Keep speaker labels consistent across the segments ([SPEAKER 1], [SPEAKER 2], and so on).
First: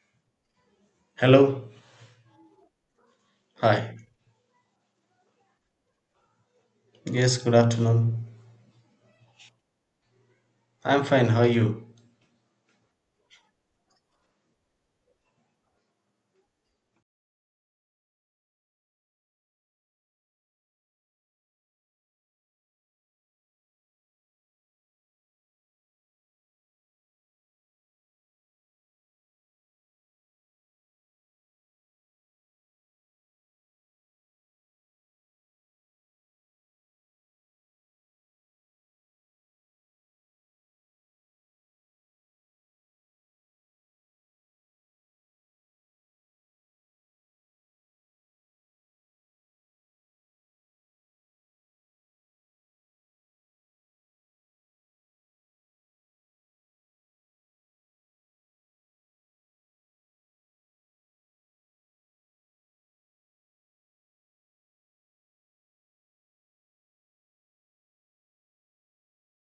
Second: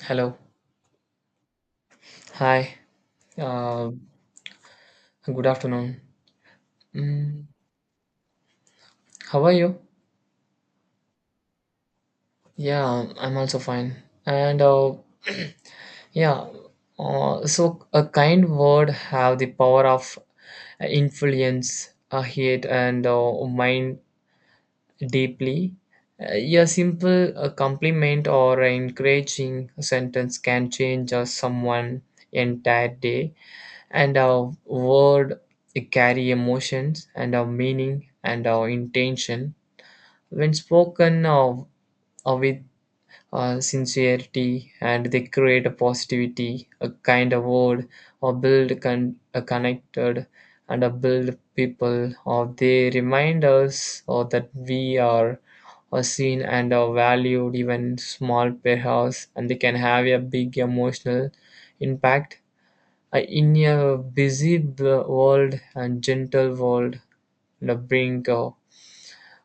[SPEAKER 1] Hello.
[SPEAKER 2] Hello.
[SPEAKER 1] Hi. Uh,
[SPEAKER 2] Hi.
[SPEAKER 1] Good afternoon.
[SPEAKER 2] Yes,
[SPEAKER 1] Mm,
[SPEAKER 2] good afternoon.
[SPEAKER 1] how are you?
[SPEAKER 2] I'm fine. How are you?
[SPEAKER 1] Yeah, I'm also fine. And yeah, so a kind word have the power of influence a hate and mind deeply. A simple compliment or an encouraging sentence can change someone entire day. And our word carry emotions and our meaning and our intention when spoken of with sincerity, and they create a positivity, a kind of word or build a connected, and a build people or they remind us or that we are seen and are valued even small perhaps, and they can have a big emotional impact in a busy world and gentle world, the brink of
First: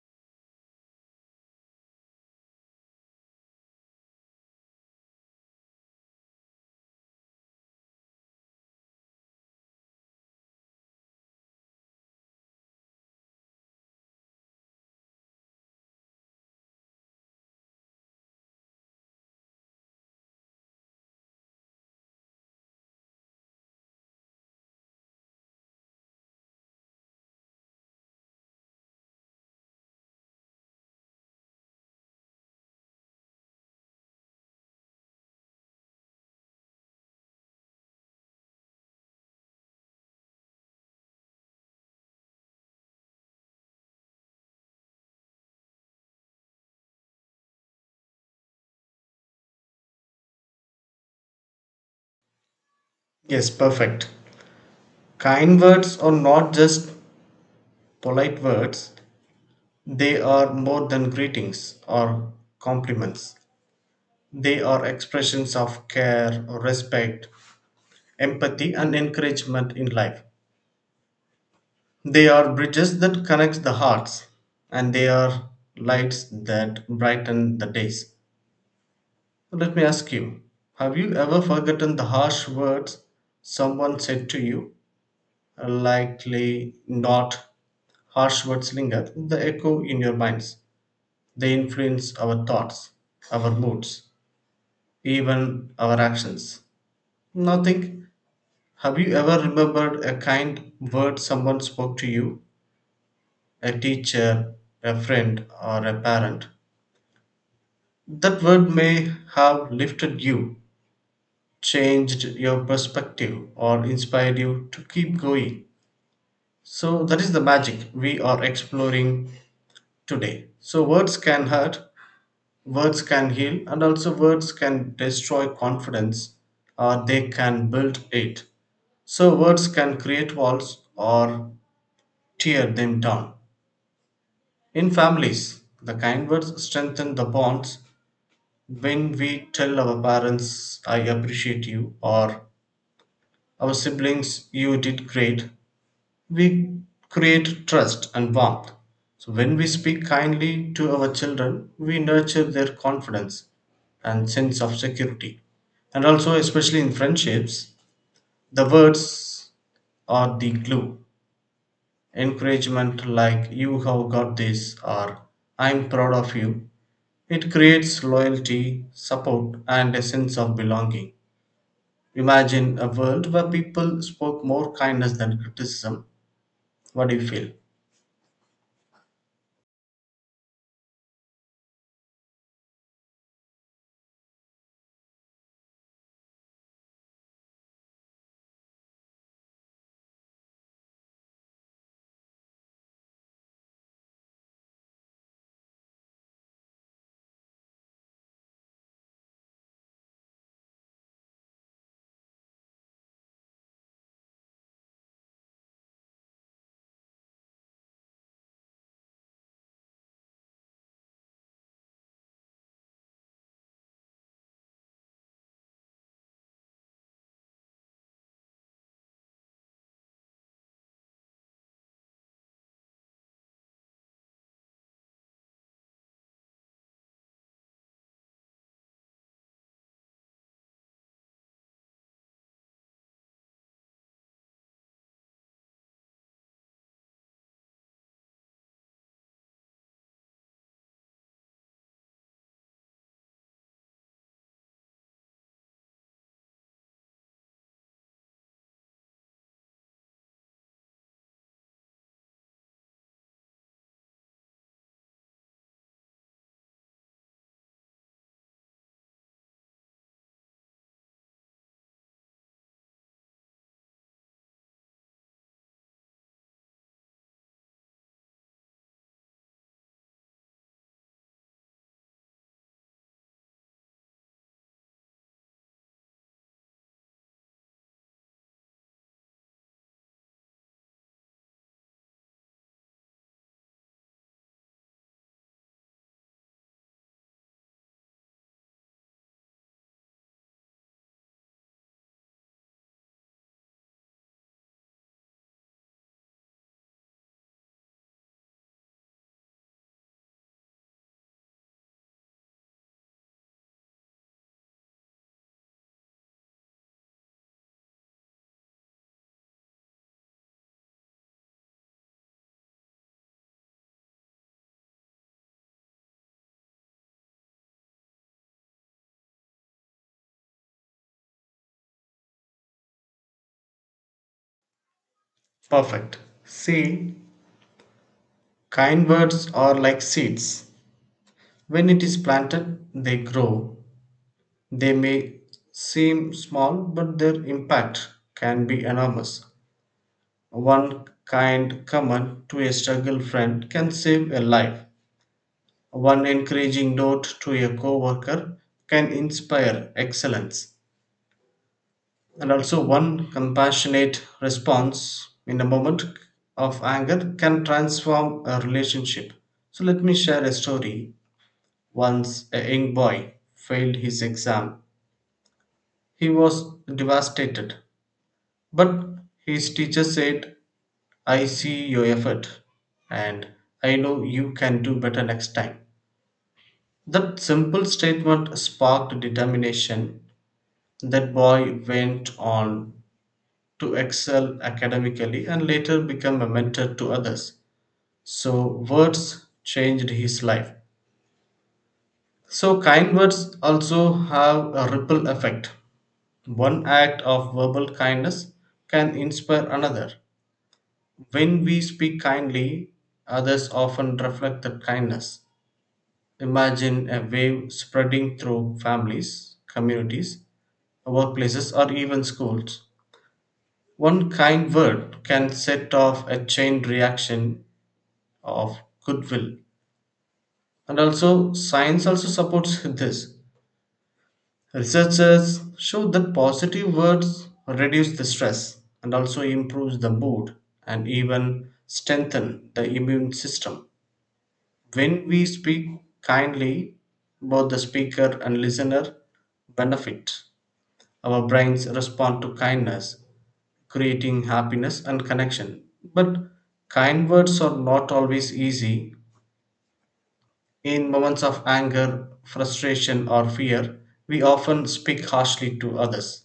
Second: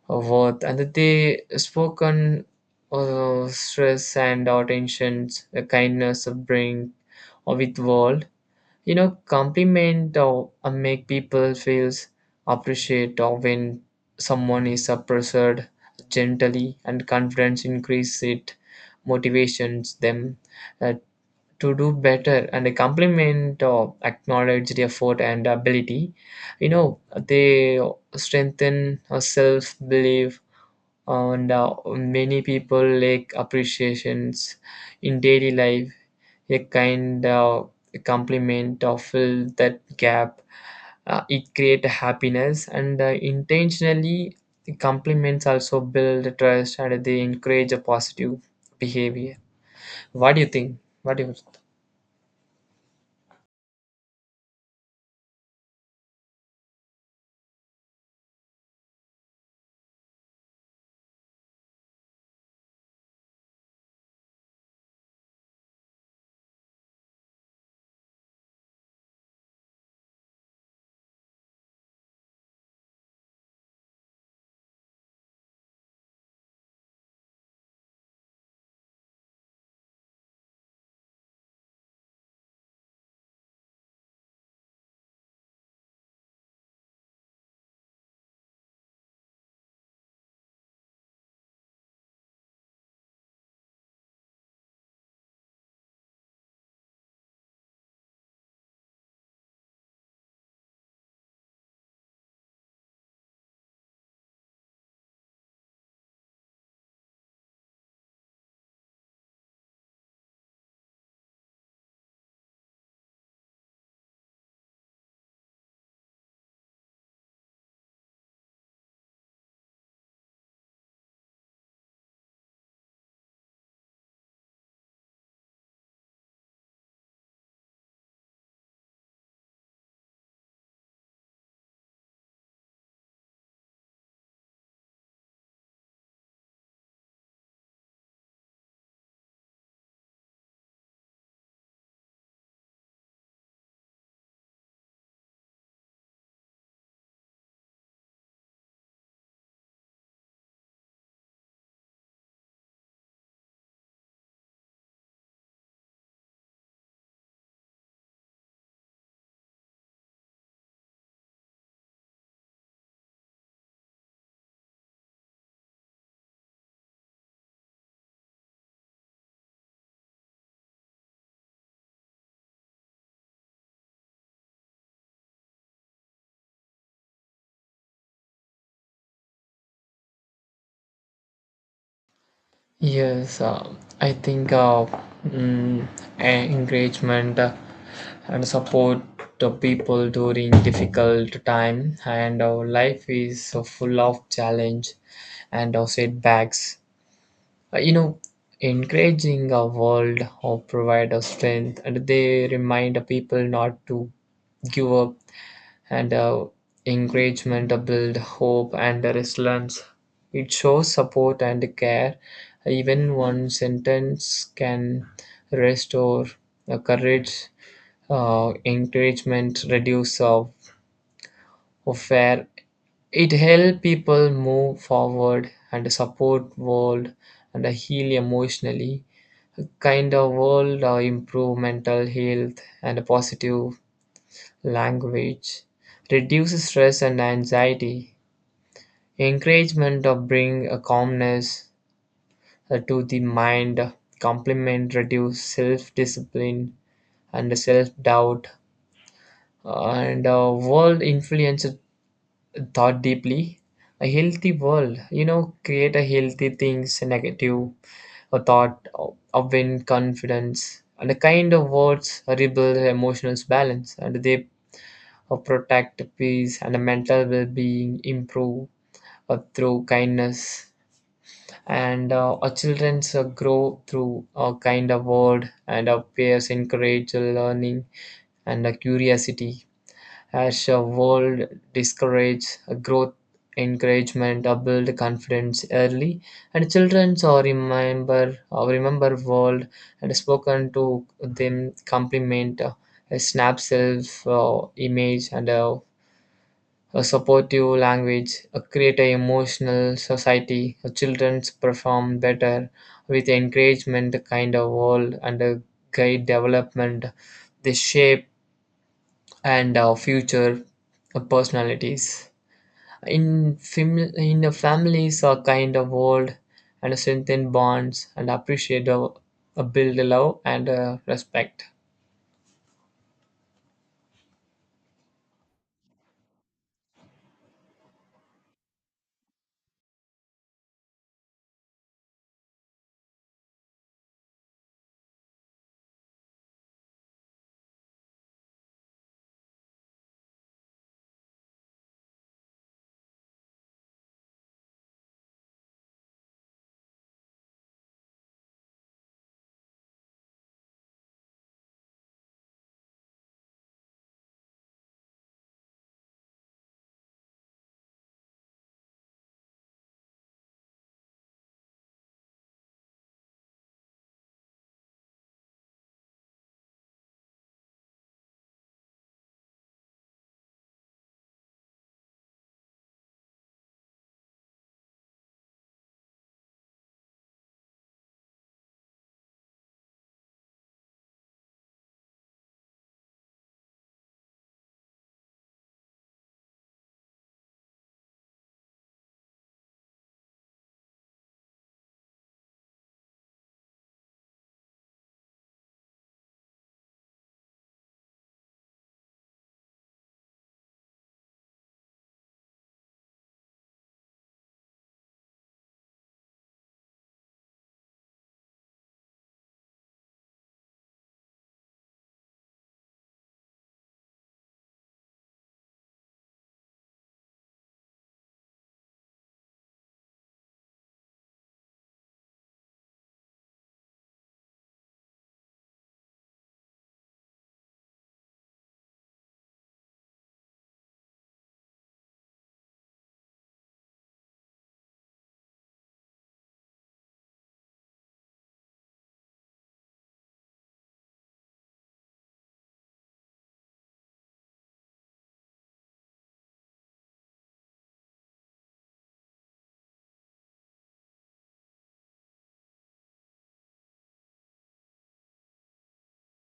[SPEAKER 1] of worth, and that they spoken stress and attentions, the kindness of brink or with world. Compliment or make people feels appreciate, or when someone is appreciated gently and confidence increase it motivations them uh, to do better, and a compliment of acknowledged effort and ability, you know they strengthen our self-belief, and many people like appreciations in daily life. A kind of compliment or fill that gap. It create happiness, and intentionally compliments also build trust, and they encourage a positive behavior. What do you think, what do you
[SPEAKER 2] Yes, perfect. Kind words are not just polite words, they are more than greetings or compliments. They are expressions of care, respect, empathy, and encouragement in life. They are bridges that connect the hearts, and they are lights that brighten the days. Let me ask you, have you ever forgotten the harsh words someone said to you? Likely not. Harsh words linger, the echo in your minds. They influence our thoughts, our moods, even our actions. Now think, have you ever remembered a kind word someone spoke to you? A teacher, a friend, or a parent. That word may have lifted you, changed your perspective, or inspired you to keep going. So that is the magic we are exploring today. So words can hurt, words can heal, and also words can destroy confidence or they can build it. So words can create walls or tear them down. In families, the kind words strengthen the bonds. When we tell our parents, I appreciate you, or our siblings, you did great, we create trust and warmth. So when we speak kindly to our children, we nurture their confidence and sense of security. And also, especially in friendships, the words are the glue. Encouragement like you have got this or I'm proud of you. It creates loyalty, support, and a sense of belonging. Imagine a world where people spoke more kindness than criticism. What do you feel?
[SPEAKER 1] Yes, I think, mm, encouragement and support the people during difficult time and our life is so full of challenge and our setbacks. Uh, you know, Encouraging our world or provide us strength, and they remind the people not to give up. And encouragement build hope and resilience. It shows support and care. Even one sentence can restore courage. Encouragement reduce of fear. It help people move forward and support world, and heal emotionally. Kind of world improve mental health and positive language reduces stress and anxiety. Encouragement of bring a calmness to the mind. Compliment reduce self-discipline and self-doubt, and a world influence thought deeply. A healthy world, create a healthy things, negative a thought of win confidence, and the kind of words rebuild emotional balance, and they protect peace, and mental well-being improve through kindness. And our childrens grow through a kind of word, and our peers encourage learning and curiosity as a world discourage growth. Encouragement build confidence early, and children remember world and spoken to them. Compliment a snap self image, and a supportive language, a create an emotional society, a children perform better with encouragement the kind of world and a guide development. They shape and our future personalities. In the families a kind of world and strengthen bonds, and appreciate build love and respect.
[SPEAKER 2] Perfect. See, kind words are like seeds. When it is planted, they grow. They may seem small, but their impact can be enormous. One kind comment to a struggle friend can save a life. One encouraging note to a coworker can inspire excellence. And also one compassionate response in a moment of anger can transform a relationship. So let me share a story. Once a young boy failed his exam. He was devastated, but his teacher said, I see your effort and I know you can do better next time. That simple statement sparked determination. That boy went on to excel academically and later become a mentor to others. So, words changed his life. So, kind words also have a ripple effect. One act of verbal kindness can inspire another. When we speak kindly, others often reflect that kindness. Imagine a wave spreading through families, communities, workplaces, or even schools. One kind word can set off a chain reaction of goodwill. And also science also supports this. Researchers show that positive words reduce the stress and also improves the mood and even strengthen the immune system. When we speak kindly, both the speaker and listener benefit. Our brains respond to kindness, creating happiness and connection. But kind words are not always easy. In moments of anger, frustration, or fear, we often speak harshly to others.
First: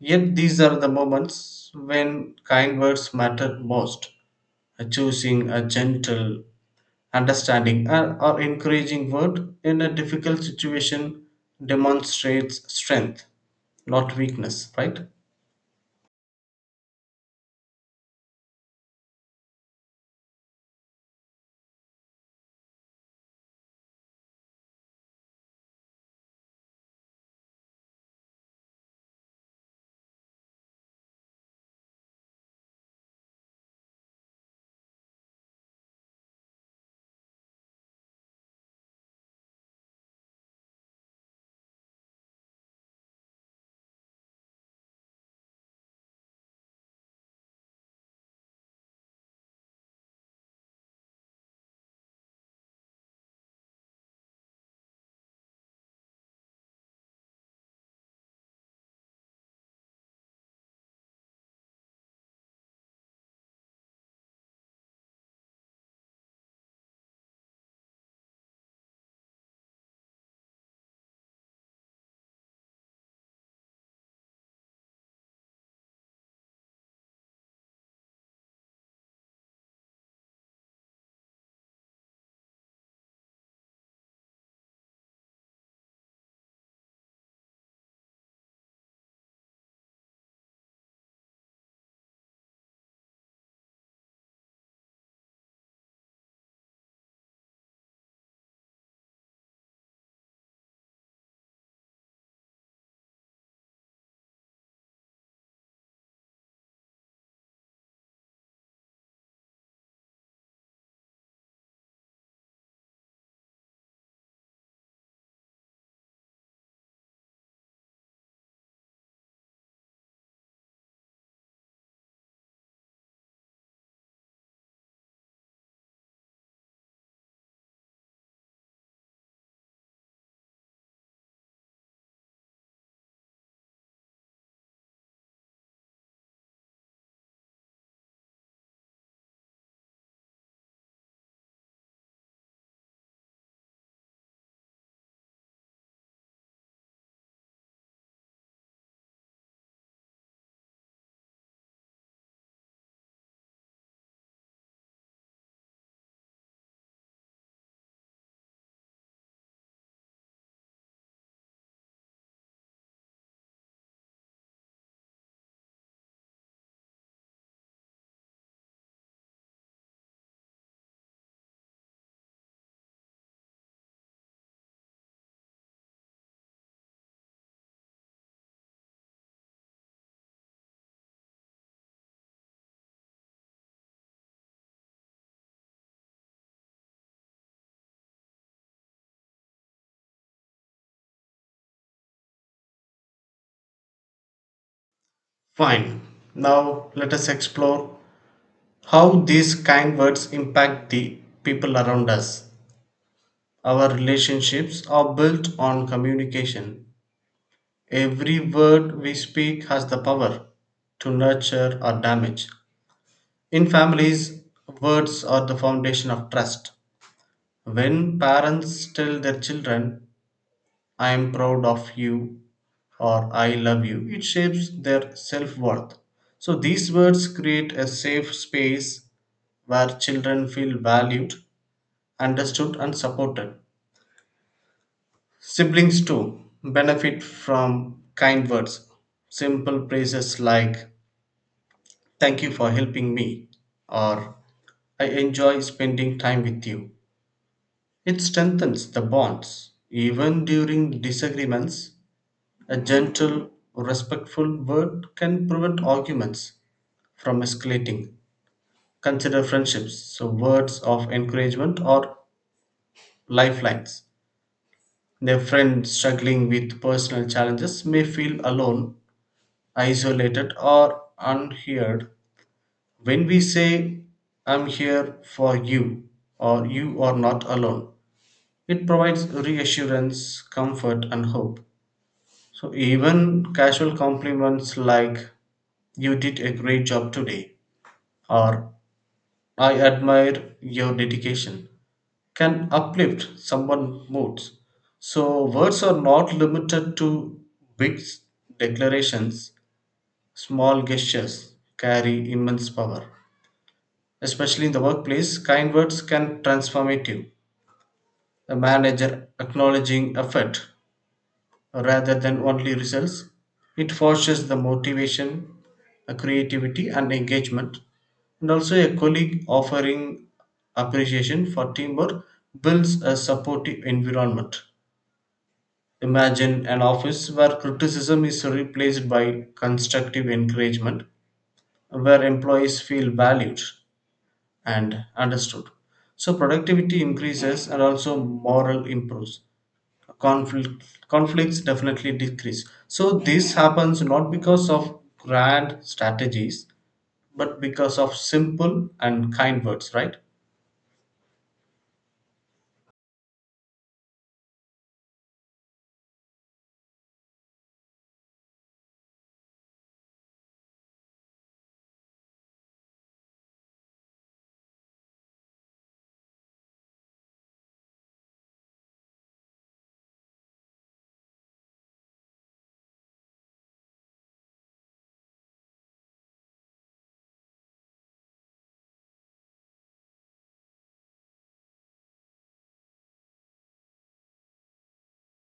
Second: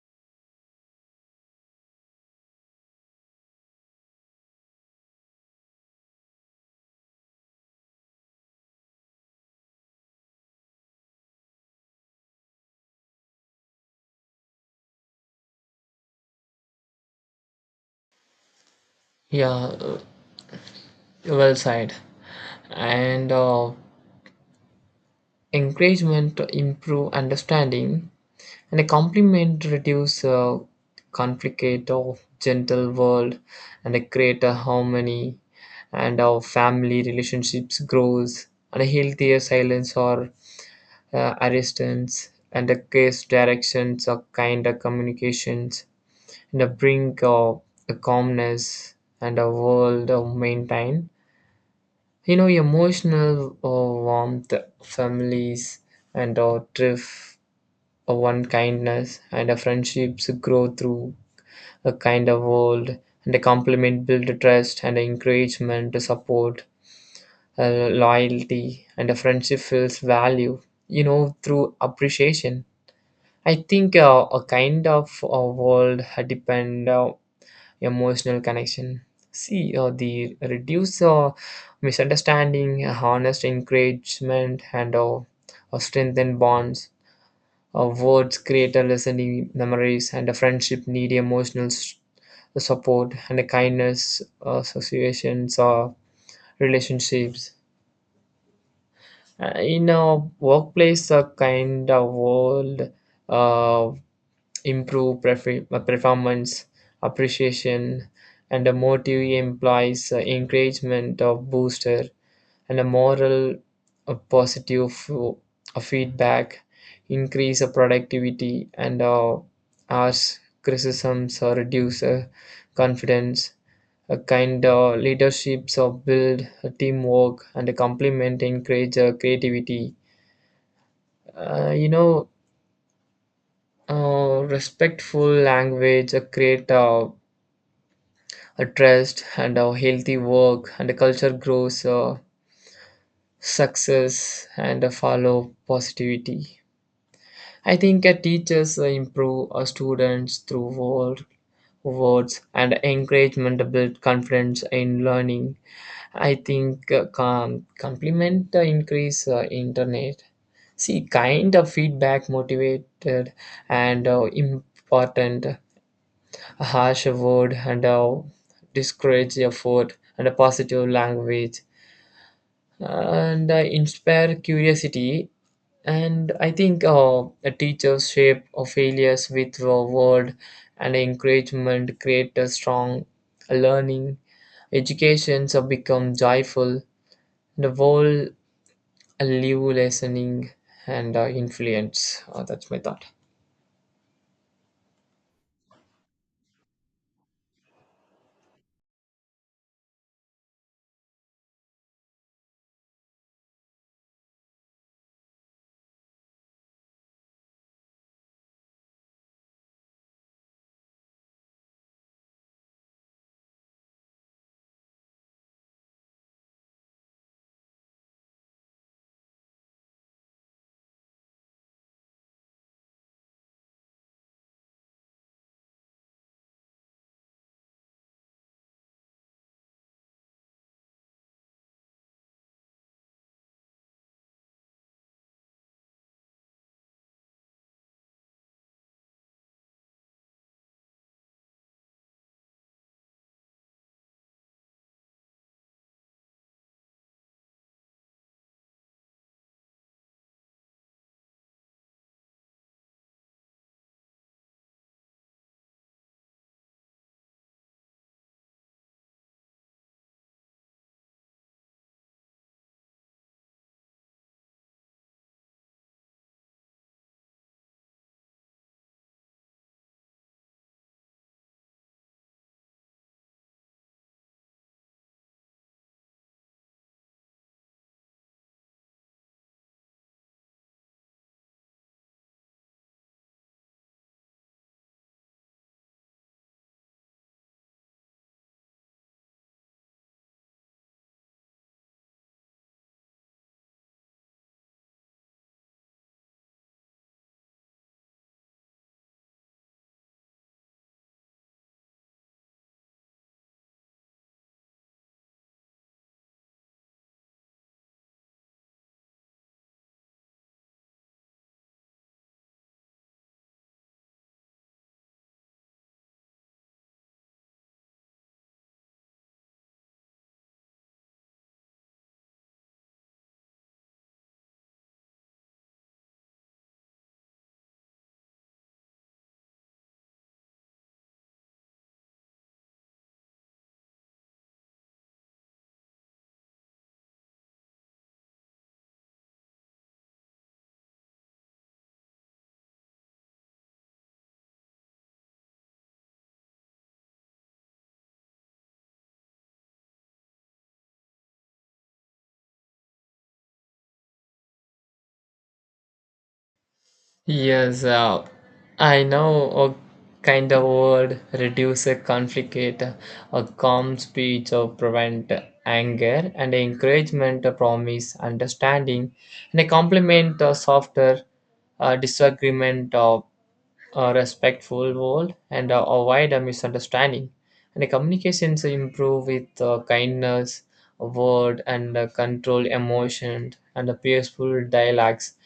[SPEAKER 2] Yet these are the moments when kind words matter most. Choosing a gentle, understanding, or encouraging word in a difficult situation demonstrates strength, not weakness, right?
[SPEAKER 1] Yeah, well said. And encouragement to improve understanding, and a compliment to reduce conflict of gentle world and a greater harmony, and our family relationships grows, and a healthier silence or arrestance, and a case directions or kinder communications, and a brink of a calmness, and a world of maintain, emotional warmth, families, and or drift, one kindness. And a friendships grow through a kind of world, and a compliment build a trust, and a encouragement, a support, a loyalty, and a friendship feels value. Through appreciation. I think a kind of world depend emotional connection. See, the reduce misunderstanding, honest encouragement, and strengthen bonds. Words create a listening memories, and a friendship need emotional support, and a kindness associations or relationships. In a workplace, a kind of world, uh, improve performance, appreciation and a motive implies encouragement of booster and a moral positive feedback increase of productivity, and harsh criticisms or reduce confidence. A kind of leaderships of build a teamwork, and a complement encourage creativity. uh, you know Respectful language create a trust, and a healthy work and a culture grows success, and a follow positivity. I think a teachers improve our students through words and encouragement to build confidence in learning. I think compliment the increase internet. See, kind of feedback motivated and important. A harsh word and discourage effort, and a positive language, and I inspire curiosity. And I think a teachers shape of failures with a word, and encouragement create a strong learning. Educations have become joyful. The world live listening, and influence. That's my thought.
[SPEAKER 2] Fine. Now let us explore how these kind words impact the people around us. Our relationships are built on communication. Every word we speak has the power to nurture or damage. In families, words are the foundation of trust. When parents tell their children, I am proud of you or I love you, it shapes their self worth. So these words create a safe space where children feel valued, understood, and supported. Siblings too benefit from kind words. Simple praises like, thank you for helping me, or I enjoy spending time with you. It strengthens the bonds. Even during disagreements, a gentle, respectful word can prevent arguments from escalating. Consider friendships, so words of encouragement or lifelines. Their friend struggling with personal challenges may feel alone, isolated, or unheard. When we say I'm here for you or you are not alone, it provides reassurance, comfort, and hope. So even casual compliments like you did a great job today or I admire your dedication can uplift someone's moods. So words are not limited to big declarations. Small gestures carry immense power. Especially in the workplace, kind words can transformative. A manager acknowledging effort rather than only results. It fosters the motivation, creativity, and engagement. And also a colleague offering appreciation for teamwork builds a supportive environment. Imagine an office where criticism is replaced by constructive encouragement, where employees feel valued and understood. So productivity increases and also moral improves. Conflict, Conflicts definitely decrease. So this happens not because of grand strategies, but because of simple and kind words, right?
[SPEAKER 1] Yes, I know a kind of word reduce a conflict, a calm speech, or prevent anger, and encouragement, a promise, understanding, and a compliment, a softer disagreement, or a respectful world and avoid a misunderstanding. And the communications improve with kindness, word, and control emotion, and the peaceful dialogues,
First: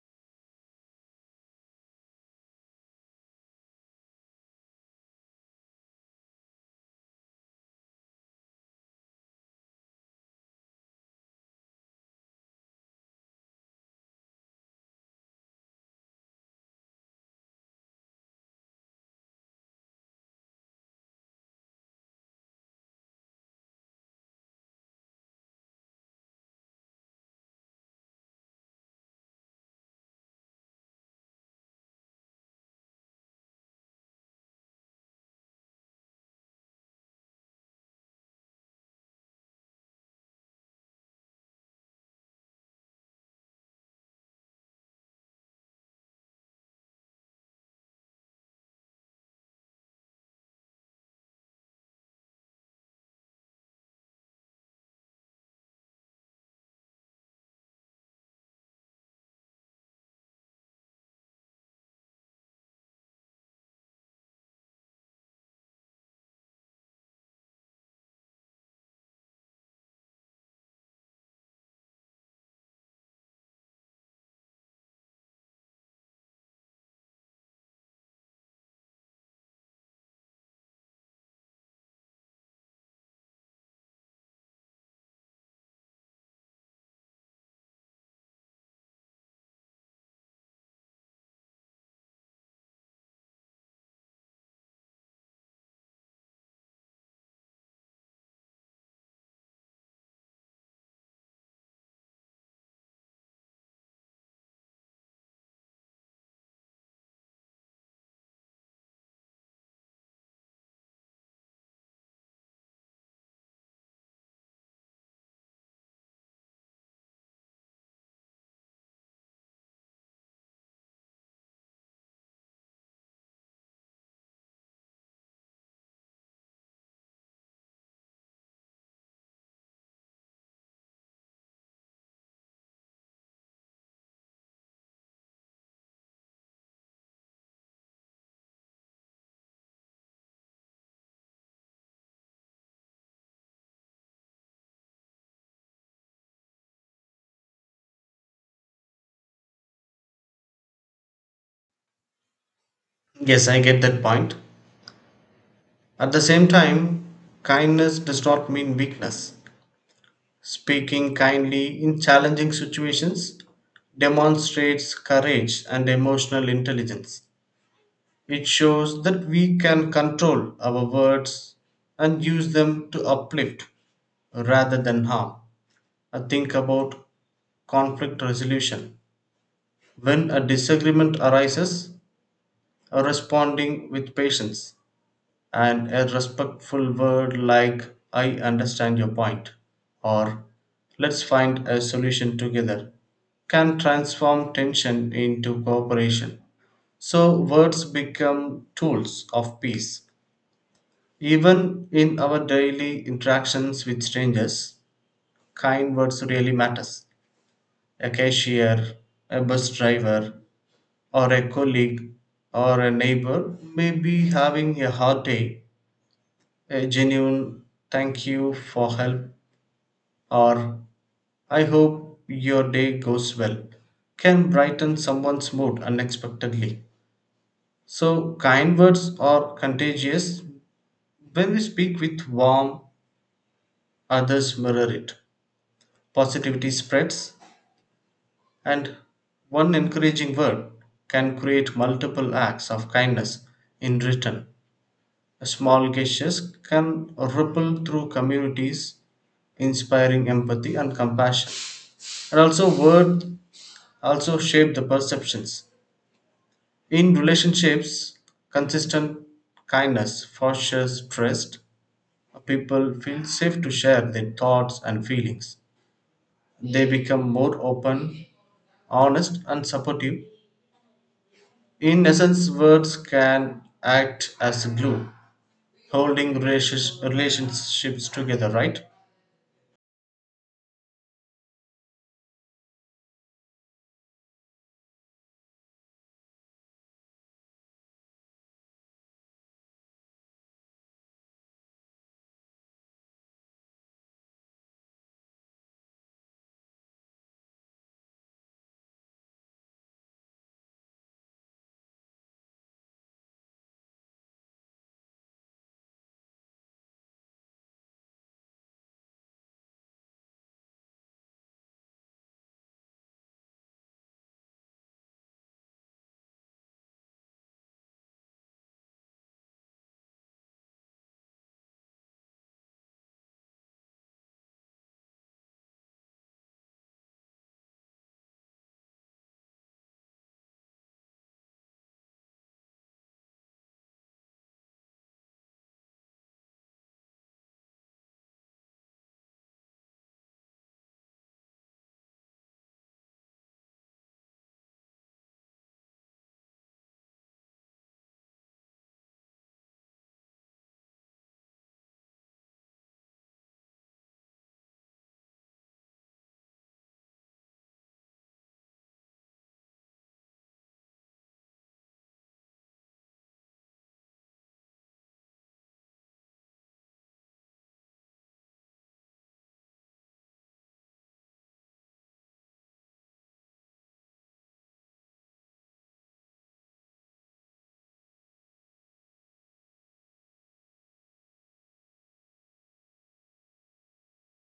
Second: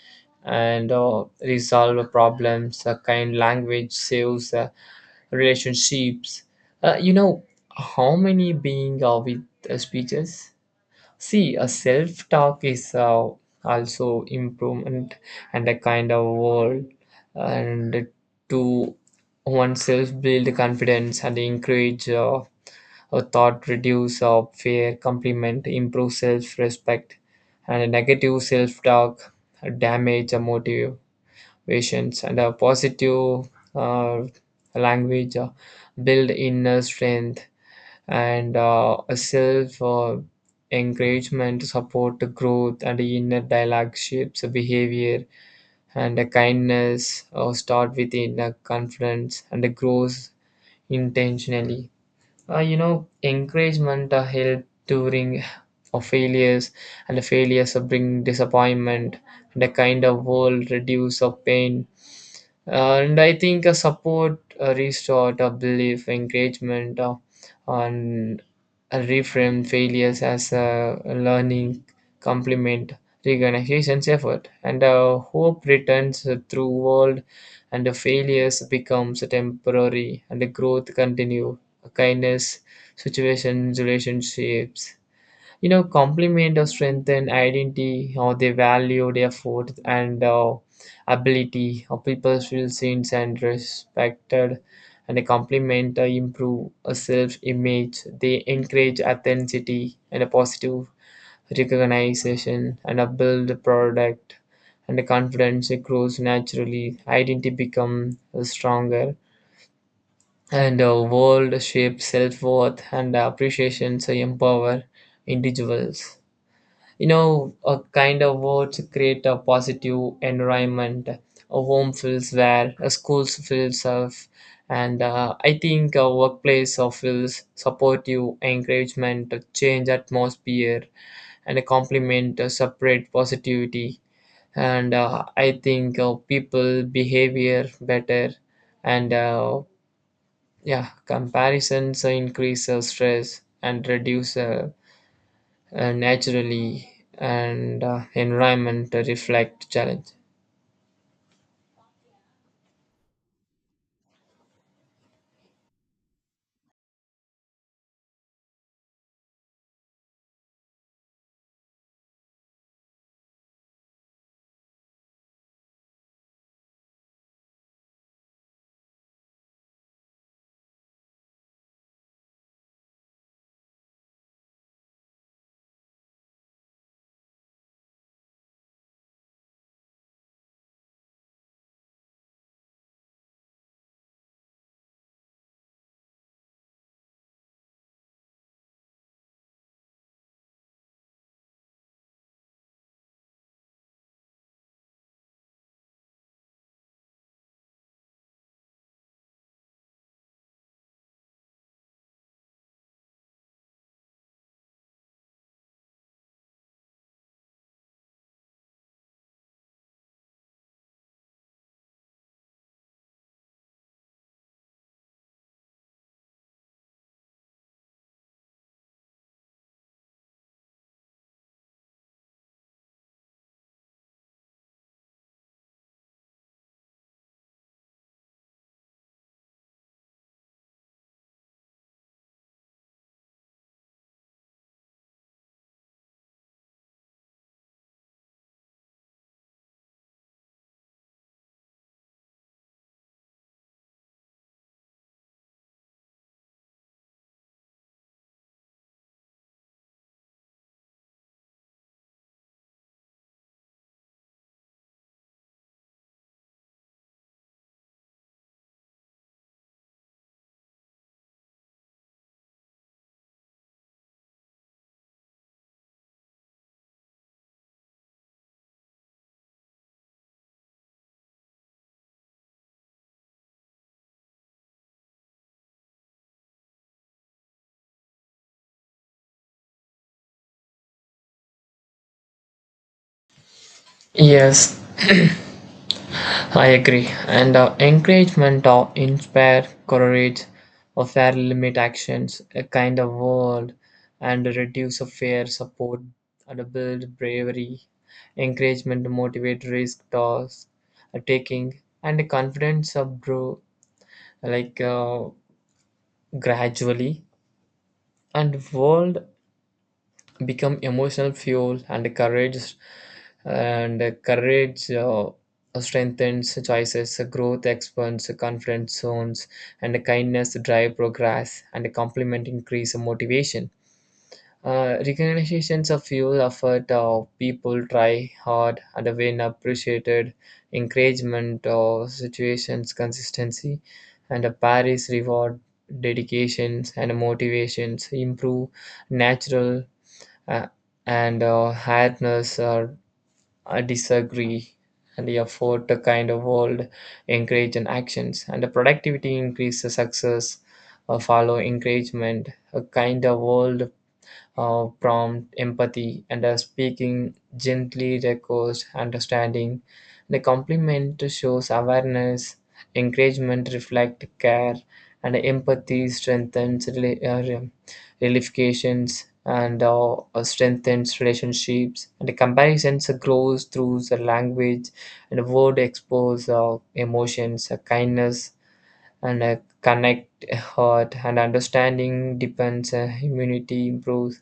[SPEAKER 1] and resolve problems. A kind language saves relationships. You know how many being are with speeches? See, a self talk is also improvement and a kind of world, and to oneself build confidence and encourage a thought, reduce fear, compliment, improve self respect, and a negative self talk damage motivations, and a positive uh, language build inner strength, and a self encouragement support the growth, and the inner dialogue shapes the behavior, and the kindness start within the confidence and the grows intentionally. Encouragement help during failures, and the failures bring disappointment, and the kind of world reduce of pain. And I think a support restore a belief. Encouragement on reframed failures as a learning. Complement recognition's effort, and hope returns through world, and the failures becomes temporary, and the growth continue. Kindness situations, relationships. Complement or strengthen identity, how they value their effort and ability, how people feel seen and respected. And a compliment improve a self image. They encourage authenticity, and a positive recognition and a build product, and the confidence grows naturally. Identity become stronger, and a world shapes self-worth and appreciation, so empower individuals. A kind of words create a positive environment, a home feels where a school feels safe. And I think a workplace feels supportive. Encouragement a change atmosphere, and a compliment a separate positivity. And I think people behavior better. And yeah, comparisons increase stress and reduce naturally. And environment reflect challenge.
[SPEAKER 2] Yes, I get that point. At the same time, kindness does not mean weakness. Speaking kindly in challenging situations demonstrates courage and emotional intelligence. It shows that we can control our words and use them to uplift rather than harm. I think about conflict resolution. When a disagreement arises, responding with patience and a respectful word like, I understand your point, or let's find a solution together, can transform tension into cooperation. So, words become tools of peace. Even in our daily interactions with strangers, kind words really matters. A cashier, a bus driver, or a colleague or a neighbor may be having a hard day. A genuine thank you for help or I hope your day goes well can brighten someone's mood unexpectedly. So, kind words are contagious. When we speak with warmth, others mirror it. Positivity spreads, and one encouraging word can create multiple acts of kindness in return. Small gestures can ripple through communities, inspiring empathy and compassion. And also, words also shape the perceptions. In relationships, consistent kindness fosters trust. People feel safe to share their thoughts and feelings. They become more open, honest, and supportive. In essence, words can act as a glue, holding relationships together, right?
[SPEAKER 1] Yes, I agree. And encouragement or inspire courage, or fair limit actions, a kind of world, and reduce of fear, support, and build bravery, encouragement to motivate risk toss, taking, and the confidence of grow like gradually, and world become emotional fuel and courage strengthens choices, growth expands confidence zones, and kindness drive progress, and complement increase motivation. Recognitions of fuel effort of people try hard, and when appreciated, encouragement of situations consistency, and a paris reward dedications and motivations improve natural. uh, and hardness or disagree, and the effort to kind of world encourage and actions, and the productivity increase the success. Follow encouragement, a kind of world prompt empathy, and speaking gently requires understanding. The compliment shows awareness, encouragement reflect care, and empathy strengthens relations, and strengthens relationships. And the comparisons grows through the language, and the word expose emotions, kindness, and connect heart, and understanding depends immunity improves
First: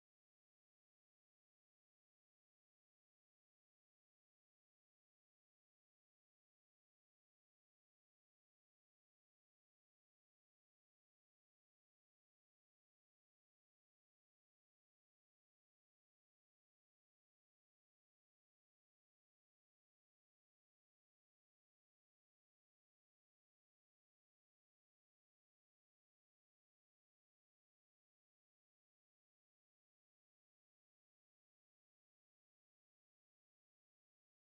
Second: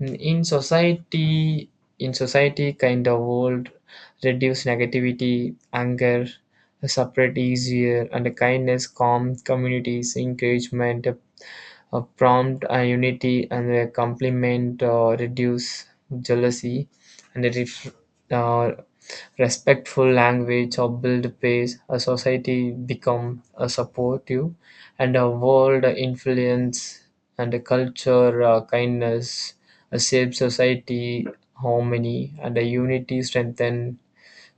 [SPEAKER 1] in society. Kind of world reduce negativity, anger separate easier, and kindness calm communities. Encouragement a prompt a unity, and a compliment reduce jealousy, and a uh, respectful language or build pace. A society become a supportive, and a world influence, and a culture kindness a safe society. Harmony and a unity strengthen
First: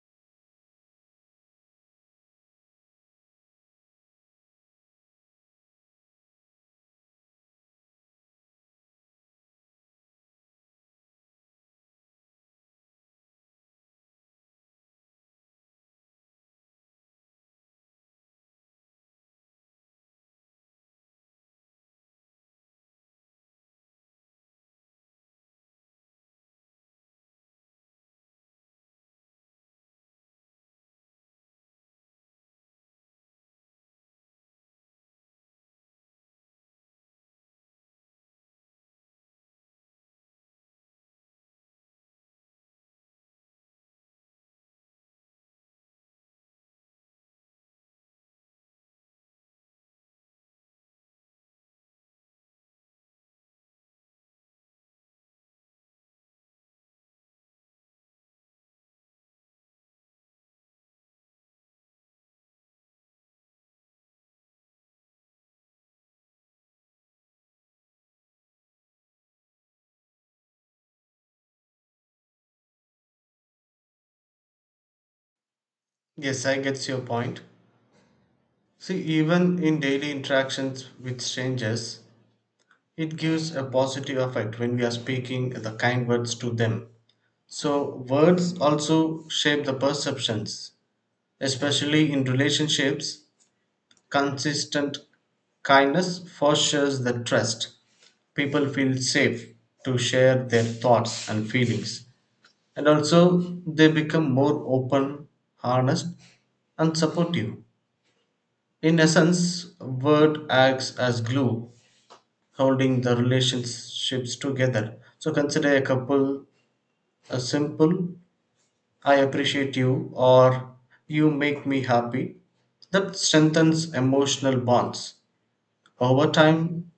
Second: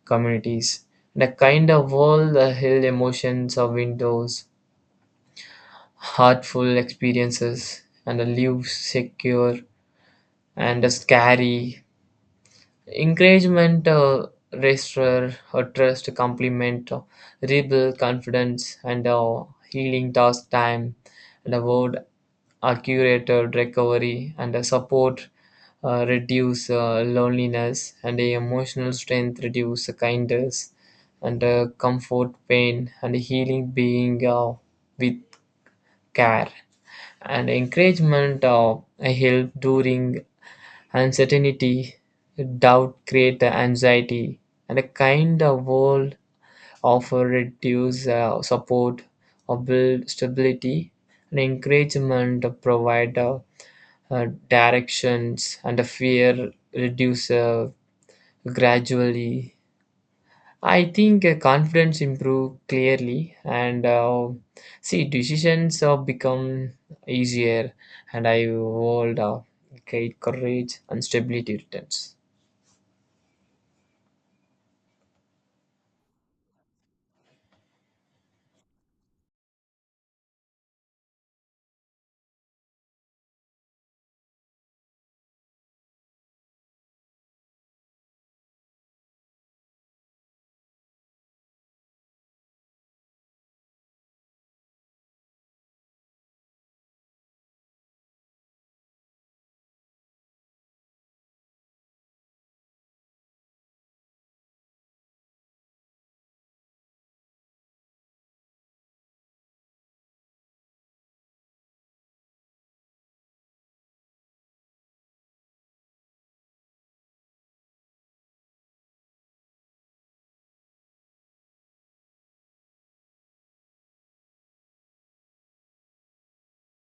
[SPEAKER 1] communities. And a kind of world hill emotions of windows, hurtful experiences, and a live secure and a scary encouragement restorer or trust. Compliment rebuild confidence, and healing task time, and a word accurate recovery, and a support reduce loneliness, and a emotional strength reduce kindness, and comfort pain and healing being with care, and encouragement help during uncertainty. Doubt create anxiety, and a kind of world offer reduce support or build stability, and encouragement provide directions, and the fear reduce gradually. I think confidence improve clearly, and see, decisions have become easier, and I hold great courage and stability returns.
[SPEAKER 2] Yes, I get your point. See, even in daily interactions with strangers, it gives a positive effect when we are speaking the kind words to them. So, words also shape the perceptions, especially in relationships. Consistent kindness fosters the trust. People feel safe to share their thoughts and feelings, and also they become more open, honest, and supportive. In essence, word acts as glue, holding the relationships together. So consider a couple, a simple I appreciate you or you make me happy, that strengthens emotional bonds. Over time,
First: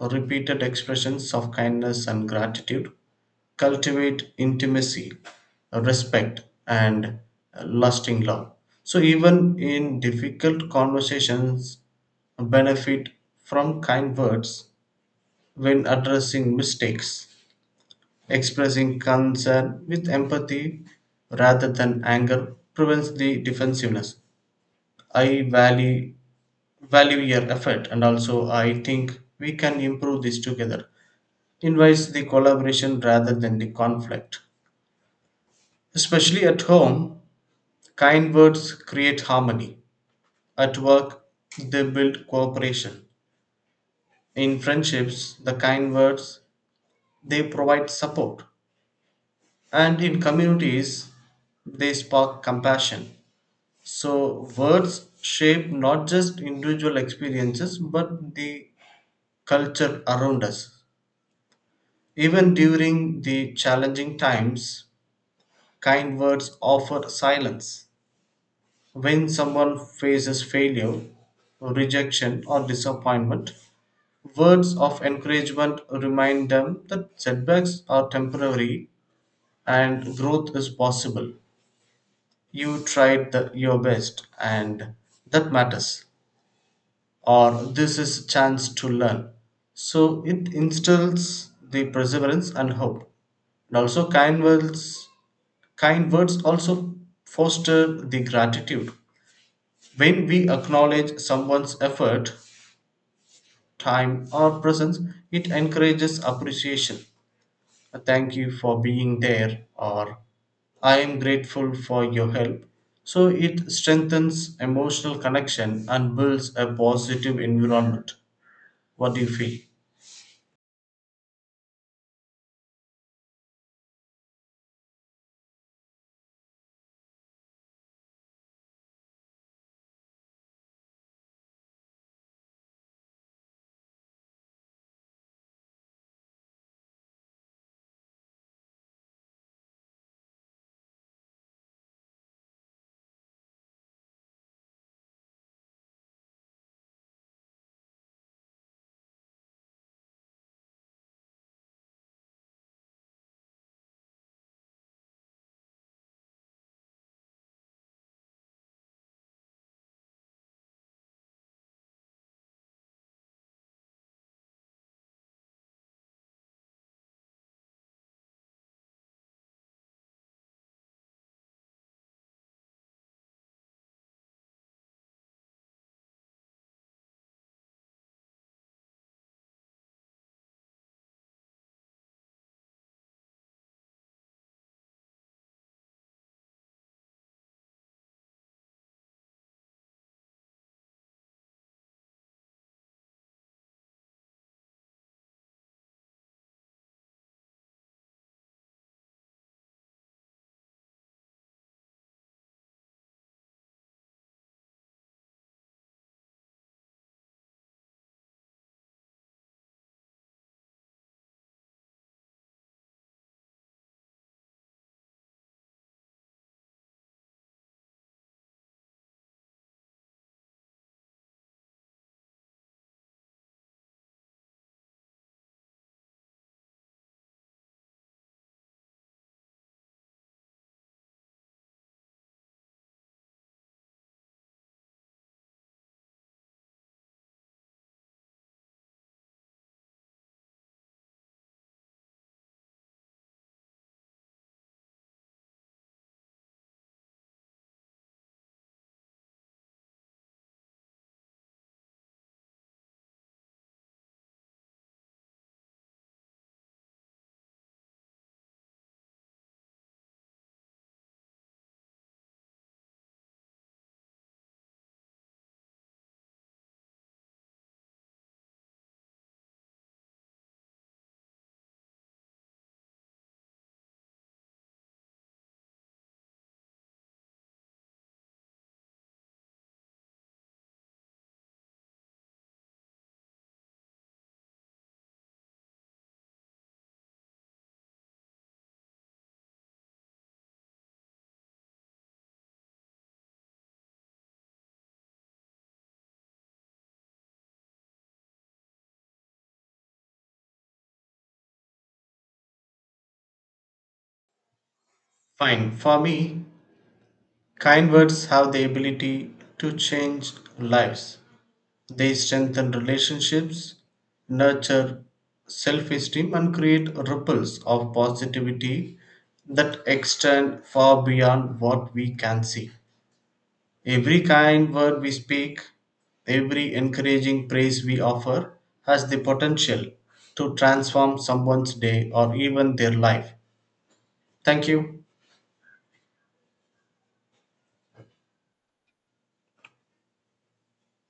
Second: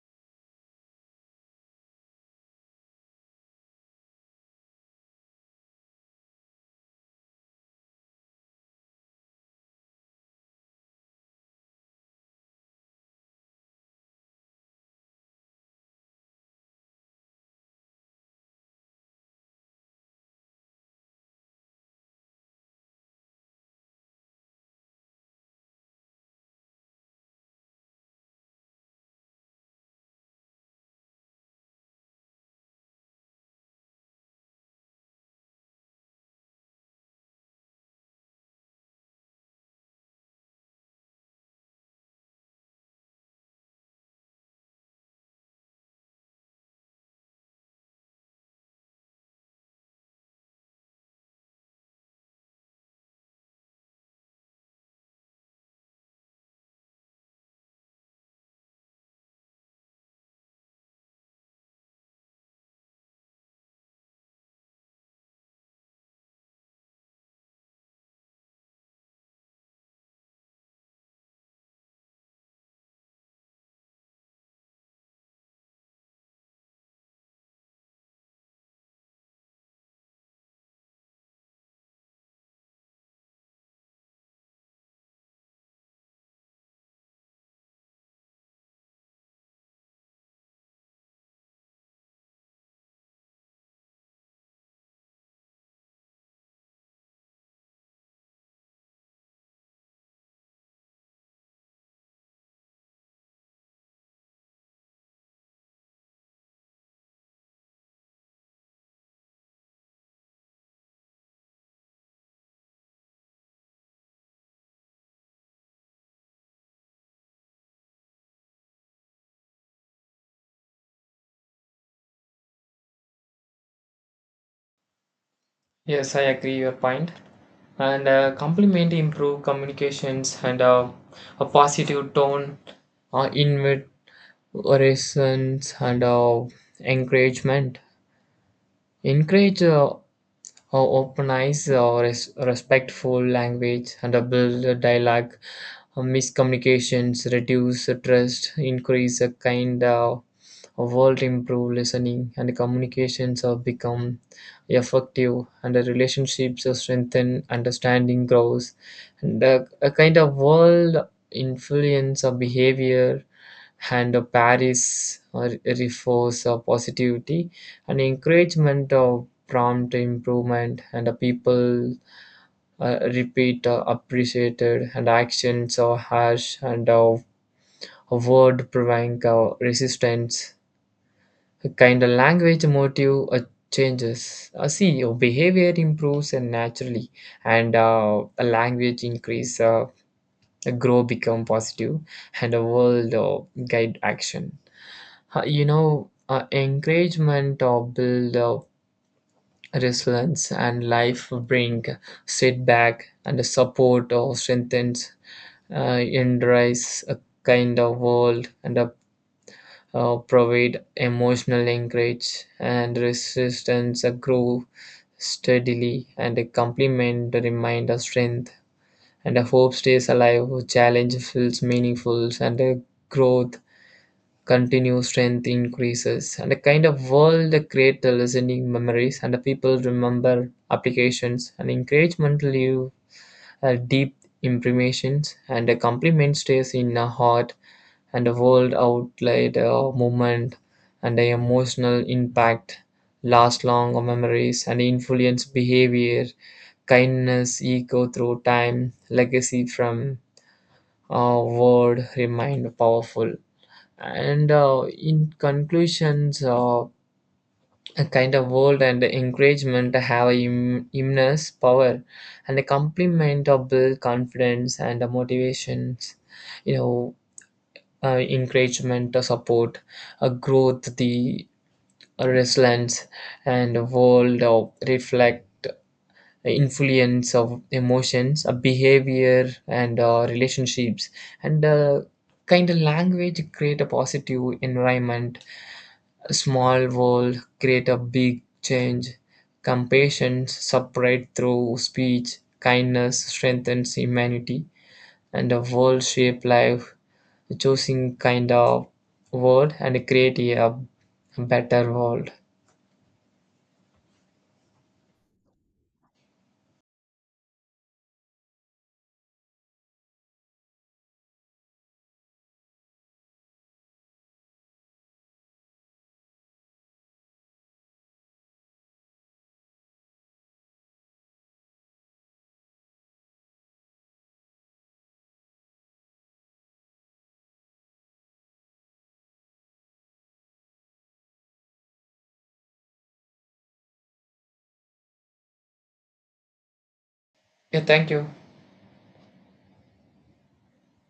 [SPEAKER 2] repeated expressions of kindness and gratitude cultivate intimacy, respect, and lasting love. So, even in difficult conversations, benefit from kind words when addressing mistakes. Expressing concern with empathy rather than anger prevents the defensiveness. I value your effort, and also I think we can improve this together, invites the collaboration rather than the conflict. Especially at home, kind words create harmony. At work, they build cooperation. In friendships, the kind words, they provide support, and in communities, they spark compassion. So words shape not just individual experiences but the culture around us. Even during the challenging times, kind words offer silence. When someone faces failure, rejection, or disappointment, words of encouragement remind them that setbacks are temporary and growth is possible. You tried your best, and that matters. Or this is a chance to learn. So it instills the perseverance and hope. And also kind words, kind words also foster the gratitude. When we acknowledge someone's effort, time, or presence, it encourages appreciation. Thank you for being there, or I am grateful for your help. So it strengthens emotional connection and builds a positive environment. What do you feel?
[SPEAKER 1] Yes, I agree your point. And complement improve communications, and a positive tone, invitations, and encouragement. Encourage. Or open eyes, or respectful language, and a build dialogue. Miscommunications reduce trust, increase a kind world improved listening, and communications have become effective, and the relationships are strengthened, understanding grows, and a kind of world influence of behavior, and a paris or reinforce of positivity, and encouragement of prompt improvement, and the people repeat appreciated, and actions are harsh and of a word prevent resistance. Kind of language motive changes. See, your behavior improves and naturally, and a language increase, a grow become positive, and a world guide action. Encouragement or build resilience, and life bring setback, and support or strengthens in rise a kind of world, and a provide emotional anchorage, and resistance grow steadily, and a complement remind us strength, and a hope stays alive, challenge feels meaningful, and a growth continues, strength increases. And a kind of world create the listening memories, and the people remember applications and encouragement live a deep imprimations, and a compliment stays in her heart, and a world outlet a movement, and a emotional impact last long or memories and influence behavior. Kindness echo through time, legacy from a word remained powerful. And in conclusions, a kind of world and encouragement have a immense power, and a complement of build confidence and the motivations. you know Encouragement the support a growth, the resilience, and a world of reflect influence of emotions a behavior and relationships, and kind of language create a positive environment. A small world create a big change. Compassion spread through speech. Kindness strengthens humanity. And a world shape life, choosing kind of word and create a better world.
[SPEAKER 2] Fine. For me, kind words have the ability to change lives. They strengthen relationships, nurture self esteem, and create ripples of positivity that extend far beyond what we can see. Every kind word we speak, every encouraging praise we offer, has the potential to transform someone's day or even their life. Thank you.
[SPEAKER 1] Yeah, thank you.